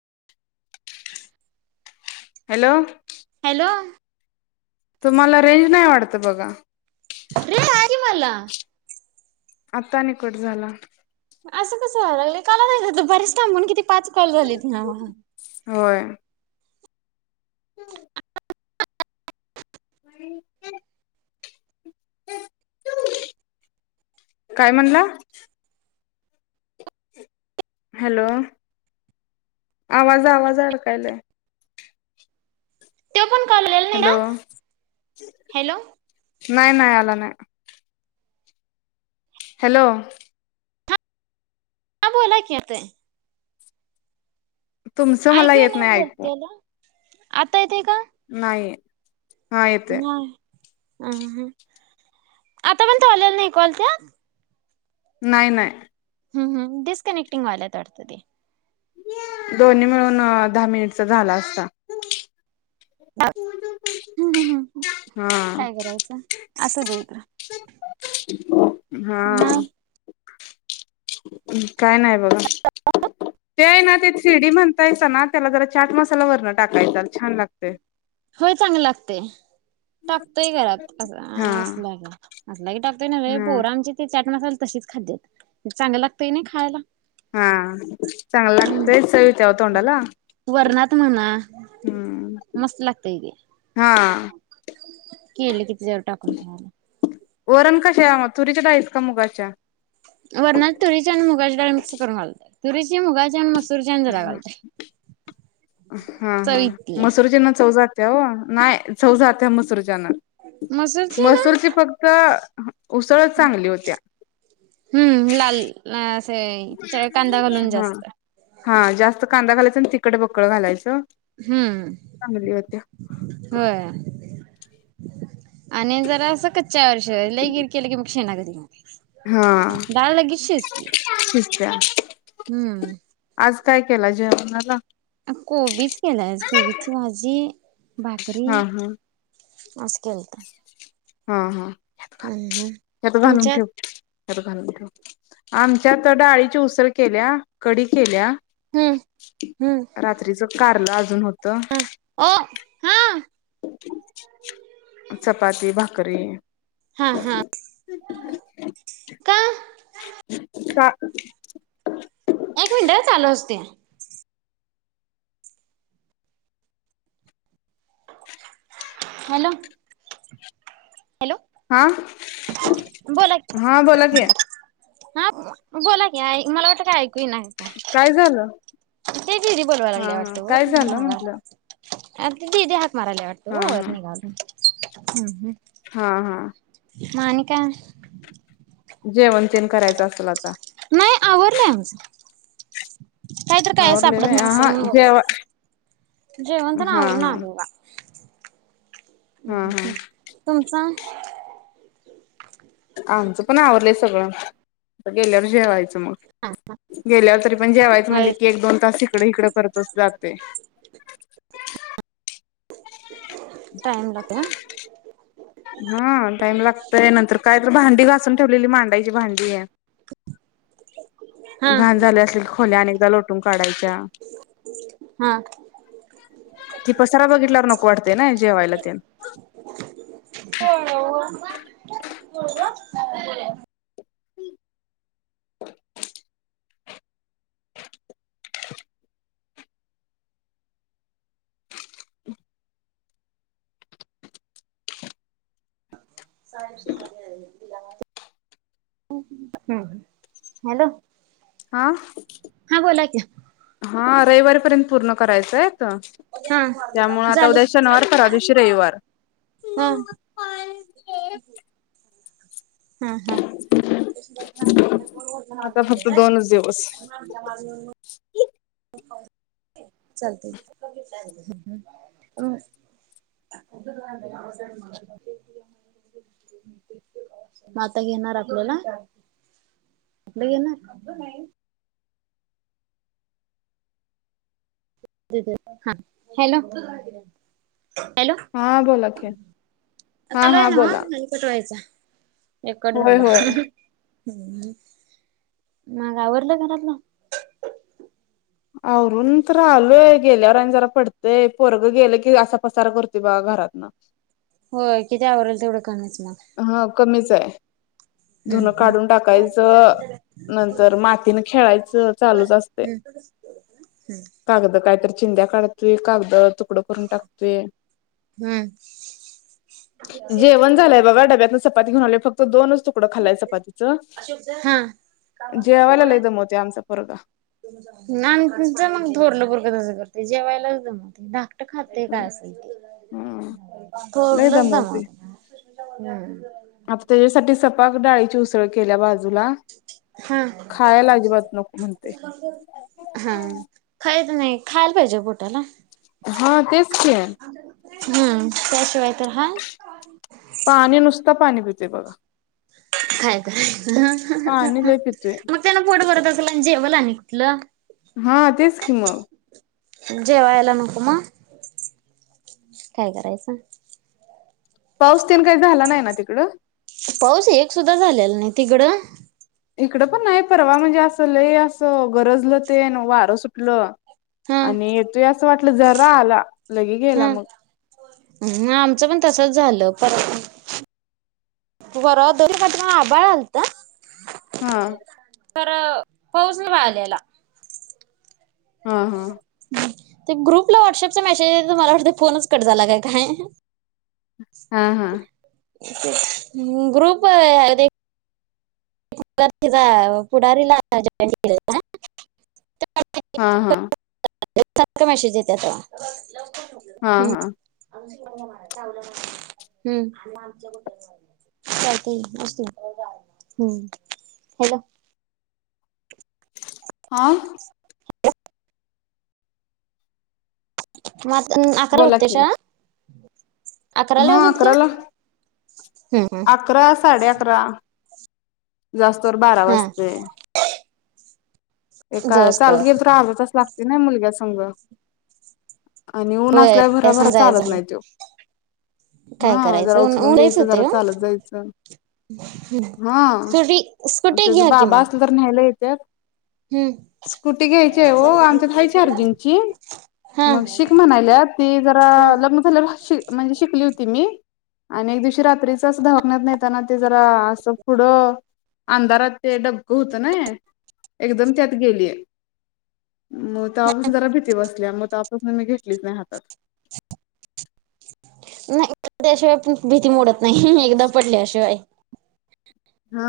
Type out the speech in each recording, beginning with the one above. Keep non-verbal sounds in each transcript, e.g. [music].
[unintelligible] Hello hello तुम्हाला range नाही वाटत बघा अ रे [unintelligible] की मला आता आणि कट झाला असं कसं व्हाय लागलंय काल नाय का दुपारीच थांबून किती पाच कॉल झालेत ना होय हम्म [unintelligible] काय म्हणला हॅलो आवाज आवाज अडकायलाय तो पण कॉल आलेला नाही हॅलो का? हॅलो नाय नाय आला नाय हॅलो हा बोला की येतय तुमचं मला ऐकू येत येईना नाही ऐकू बोलतेल आता येतंय का नाही हा येतोय नाही अ ह आता पणं [unintelligible] ऐकवालत्या नाही नाही हम्म हम डिस कनेक्टिंग व्हाल्यात वाटत ते [unintelligible] दोन्ही मिळून अ दहा मिनिटचा झाला असता आतु [unintelligible] हम्म हम् हम् काय करायचं असु दे इकडं ह [unintelligible] मग [unintelligible] [inaudible] काय नाही बोला [inaudible] ते आहे ना ते [unintelligible] म्हणतायसाना त्याला जरा चाट मसाला वरन टाकायचा छान लागतय होय चांगल लागतय टाकतय गळ्यात अस अ हा आसला की लई टाकतय नवे हा पोरांची ती चॅट [unintelligible] तशीच खातेत चांगलं लागतंय नाही खायला हा चांगल हम्म लागतंय चव येते हो तोंडाला वरणात म्हणा हम्म ए हा आ [unintelligible] केले कि त्याच्यावर टाकून खायाला वरण कशा मग तुरीच्या डाळीचं का मुगाच्या वरणात तुरीची आणि मुगाची डाळ मिक्स करून घालतो तुरीची मुगाची आणि मस [unintelligible] हा चव हा इत्या मसूरीची न चव जा [unintelligible] ओ नाय चव जातत्या मसुरीची [unintelligible] मसूरची फक्त उसळच चांगली होत्या हम्म लाल असे कांदा [unintelligible] घालून हा जास्त हा जास्त कांदा घालायचा तिखट बकळ घालायचं हम्म चांगली होत्या [inaudible] होय [inaudible] आणि जरास कच्च्यावर [unintelligible] लई गिर केलं की मग शेणागत होतंय. हा डाळ लगेच [inaudible] शिजती सुट्टया हम्म आज काय केल जेवणाला कोबीच केला आज कोबीची भाजी भाकरी हा हा मस्त केलत्या हा हा [unintelligible] तुमच्या [unintelligible] आमच्याकड डाळीची उसळ केल्या कडी केल्या हम्म हम्म [inaudible] रात्रीच कारलं अजून होतं ओ हा [inaudible] चपाती भाकरी हा हा, का का? एक मिनट चालू असू दे. 'हॅलो' हॅलो हा बोला हा बोला की हा बोला की मला वाटल [unintelligible] ती नाही काय झालं ते दीदी बोलवाय हा लागल्या हा वाटत काय झालं म्हंटलं वर आरती दीदी हात मरालाय वाटत हा ओ वर हा निघाल हम्म हम् हा हा मग‌ आणि काय जेवण तेन करायचं असेल आता, नाही आवरलय आमचं काहीतर काय आवरलय सापडत व्हय नसेल हा म्हणून जेव बोलवत्यात. हा जेवण तेन आवरून हा आलोय बा, हा हा तुमचा आमचं पण आवरलंय सगळं, आता गेल्यावर जेवायच. मग गेल्यावर तरी पण जेवायचं होय म्हणले की एक दोन तास तिकडे हिकड करतो असतो. जाते. टाईम लागत्या हे हा टाइम लागतय नंतर काय तर भांडी घासून ठेवलेली मांडायची भांडी हा घाण झाल्या असतील खोल्या अनेकदा लोट. काढायच्या, हा ते पसारा बघितल्यावर नको वाटतेय नाय जेवायला तेन हम हॅलो हा हा बोला की हा रविवारीपर्यंत पूर्ण करायचंय हा त्यामुळे आता झाले उद्या शनिवार परवाच्या दिवशी रविवार हा मम मम पाणी हा हा आता फक्त दोनच दिवस. चालुक्य की, आता घेणार आपल्याला नाही घेणारा. हा, हॅलो हॅलो हा बोला की हा चालू आहे हा नव्ह बोला. आणि कट व्हायचा एक कट होय झाला होय [unintelligible] मग आवरलं घरातलं आवरून तर आलोय गेल्यावर आणि जरा पडतंय पोरगं गेलं की असा पसारा करतय बघा घरातन हो किती आवरल तेवढं कमीच मग हा कमीचय धुणं हम्म काढून टाकायचं नंतर मातीन खेळायचं चालूच असतय हम्म हम्म कागद काय तरी चिंद्या काढतोय कागद तु तुकड करून टाकतोय हम्म जेवण झाल्या डब्यातण चपाती घेऊन आलोय फक्त दोनच तुकडं खाल्लाय चपातीचं. [unintelligible] जेवायला लय दमवतोय आमचा पोरगा. मग थोरल पोरगं तसं करतय ते जेवायलाच दमवतोय धाक [unintelligible] खातय काय असेल ते हम्म लय थोरलच दमवतय हम् [unintelligible] आज त्याच्यासाठी सपाक डाळीची उसळ केल्या बाजूला हा खायला अजिबात नको म्हणते हा खायच नाही खायला पाहिजे पोटाला हा तेच की हम्म त्याशिवाय तर हा पाणी नुसता पाणी पि- ते बघा [unintelligible] [inaudible] हा हा पाणी हा लय पितोय मग त्यान पोट भरत असल [unintelligible] जेवल आणि कुठल हा तेच की मग जेवायला नको मग काय करायचं पाऊस तेन काय झाला नाही ना तिकडं पाऊस एक सुद्धा झालेला नाही तिकडं इकडं पण नाही परवा म्हणजे असं लई असं गरजलं ते वारं सुटलं हा आणि तु असं वाटलं जरा आला लगे गेला मग हम आमचं पण तसच झालं परवा [unintelligible] आभाळ आलत हा तर पाऊस नाही आलेला हा हा ते ग्रुपला व्हॉट्सअपचा मेसेज [inaudible] मला वाटत फोनच कट झाला काय काय [inaudible] हा हा [unintelligible] ग्रुप आहे रे तिचा पुढारीला जॉईन केलं [unintelligible] हा हा सारख मेसेज येत्यात हा हम्म हा हम्म चालतय कि असुदे हम्म हॅलो हा मग आता अकराला बोला भरते की शाळा हा अकराला हम्म, हम्म, अकरा साडे अकरा जास्तवर बारा हा वाजते [inaudible] ए काय जोस्त चालत गेलो तर र्धा तास लागतोय ना मुलग्याच सांग आणि ऊन होय आसल्यावर भराभरा चालत जायचं नाही तो काय हा जरा करायचं ऊन उचलून ऊन लयच घ्यायचं होते जरा हो चालत जायचं हा स्कुटी स्कुटी त्यांचं घ्या की बाबा मग असलं तर न्यायला येतात हम्म, स्कूटी घ्यायची आहे हो आमच्यात हाय चार्जिंगची हा मग शिक म्हणायल्या ती जरा हम्म. लग्न झाल्या म्हणजे शिकली होती मी आणि एक दिवशी रात्रीच अस दवाखाण्यात नेताना ते जरा असं पुढं अंधारात ते डबकं होतं ना एकदम त्यात गेलीय मग तवापासून जरा भीती बसल्या मग तस मी घेतलीच नाही हातात [inaudible] नाही पडल्याशिवाय पण भीती मोडत नाही एकदा पडल्याशिवाय हा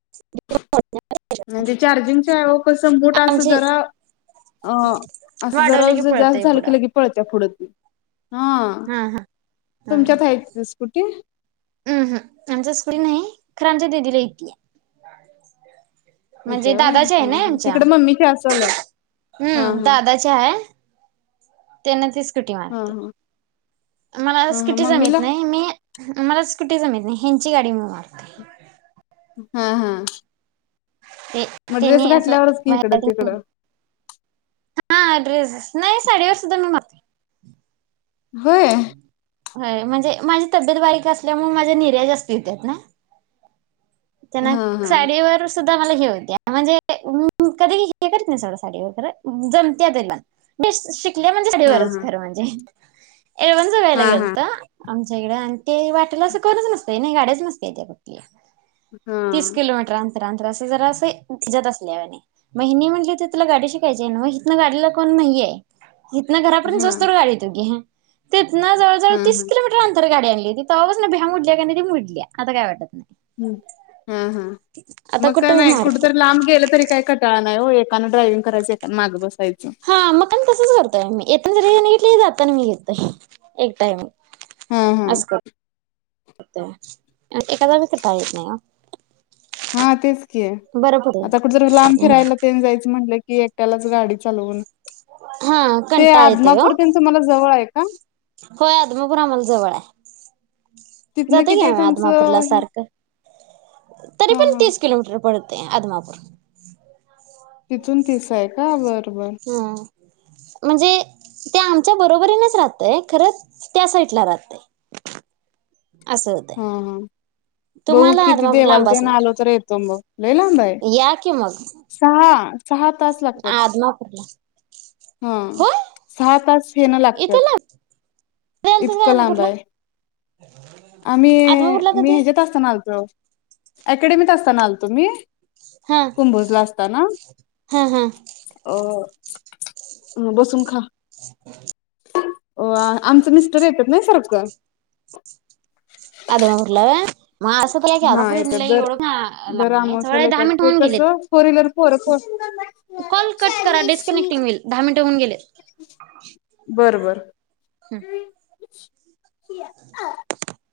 [unintelligible] म्हणजे चार्जिंगची आहे ओ पण कस असं मूठ असं आमची जरा आ वाढवली जरास की पळतय जास्त झाल पुढं की पळत्या जास्त ती हा तुमच्यात आहेत स्कुटी हम्म हम आमच्या स्कुटी नाही खर आमच्या दिदीला येतीया म्हणजे येत्या व्हय दादाची आहे हा ना हा आमच्या तिकडं मम्मीच्या असल. हा हम्म हा दादा ची हाय [unintelligible] स्कुटी हा मारते हा मला हा हा स्कुटी मम्मीला जमत नाही मी मला स्कुटी जमत नाही ह्यांची गाडी मी मारतोय हा हा [unintelligible] मग ड्रेस घातल्यावरच की इकडं तिकडं ड्रेस नाही साडीवर सुद्धा मी मारतोय होय होय म्हणजे माझी तब्येत बारीक असल्यामुळे माझ्या निऱ्या जास्ती होत्यात ना? त्यांना हा हा साडीवर स्वतः मला [unintelligible] म्हणजे [unintelligible] कधी हे करत नाही सोडा साडीवर खरं जमत्या तिला बेस्ट शि क्ले म्हणजे हा हा साडीवरच हा खर म्हणजे एवन जव्याला हा हा गेलता? आमच्या इकडें आणि ते वाटला असं कोणच नसतं नाही गाड्याच नसत्याता त्या कुठल्या हा तीस किलोमीटर आ अंतरा जरास हे ह्याच्यात असल्या वानी मग ह्यांनी म्हटली तर तुला गाडी शिकायचीय न्हव इथन गाडीला कोण नाही आहे इथनं घरापर्यंत हा जाउसतोर गाडी तो की ही ते इथन जवळ जवळ तीस हा किलोमीटर अंतर गाडी हाय गेली तवा बसन भ्या मुडल्या कणी ते मुडल्या आता काय वाटत नाही हम हा हा आता मग काय कुठं बी नाय कुठ मारतय. तरी लांब गेलं तरी काय कटाळा नाही हो येत एका ड्रायव्हिंग करायच एकान माग बसा हा मग कणी तसंच करतोय आम्ही येताना जरी ह्यांनी ते जाताना मी घेतोय एक टाइम हा हा अस क एका जागी कटाळा येत नाही ओ हा तेच की बरं पडेल. आता कुठतरी लांब फिरायला तेन जायचं म्हणलं ती एकट्यालाच गाडी चालवून हा ते कंटाळा येतोय ओ. आदमापूर तेन तुम्हाला जवळ हाय हं होय आदमपुर आम्हाला जवळ हाय तिथनं जातोय की किती आहे आम्ही आदमापूरला तुमचं हे सारखं तरी हा पण हा तीस किलोमीटर पड ते आदमापूर तिथून तीस आहे का बर बर हा म्हणजे ते आमच्या बरोबरीनच राहतय खर त्या साईडला राहतय हा हा बघु तुम्हाला कि ती आदमापूर देवाला लांब ते ना असणार आलो तर येतो मग लई लांब हाय या की मग. सहा सहा तास लागत्यात आदमापूरला ह होय सहा तास हेणं लागत्यात इथं लांब कधी इतक आलतासा लांब आदमापूरला? हाय आम्ही आदमापूरला मी कधी? हेच्यात असत ना आलतो अकॅडमीत असताना आलतो मी? हा कुंभोजला असता ना हा हा. अ बसून खा [inaudible] वा आमचं मिस्टर येत्यात नई सारखं आदमापूर ला [unintelligible] हा येत्यात दर लांब दर नाहीये जवळ अमावास्येला दहा येत्यात मिनिट ते होऊन कस गेलेत. फोर व्हीलर पोरं पोरं कॉल [unintelligible] शी कट करा आलंय शी डिस्कनेक्टिंग होईल दहा मिनिटं होऊन गेलेत. बर बर [unintelligible]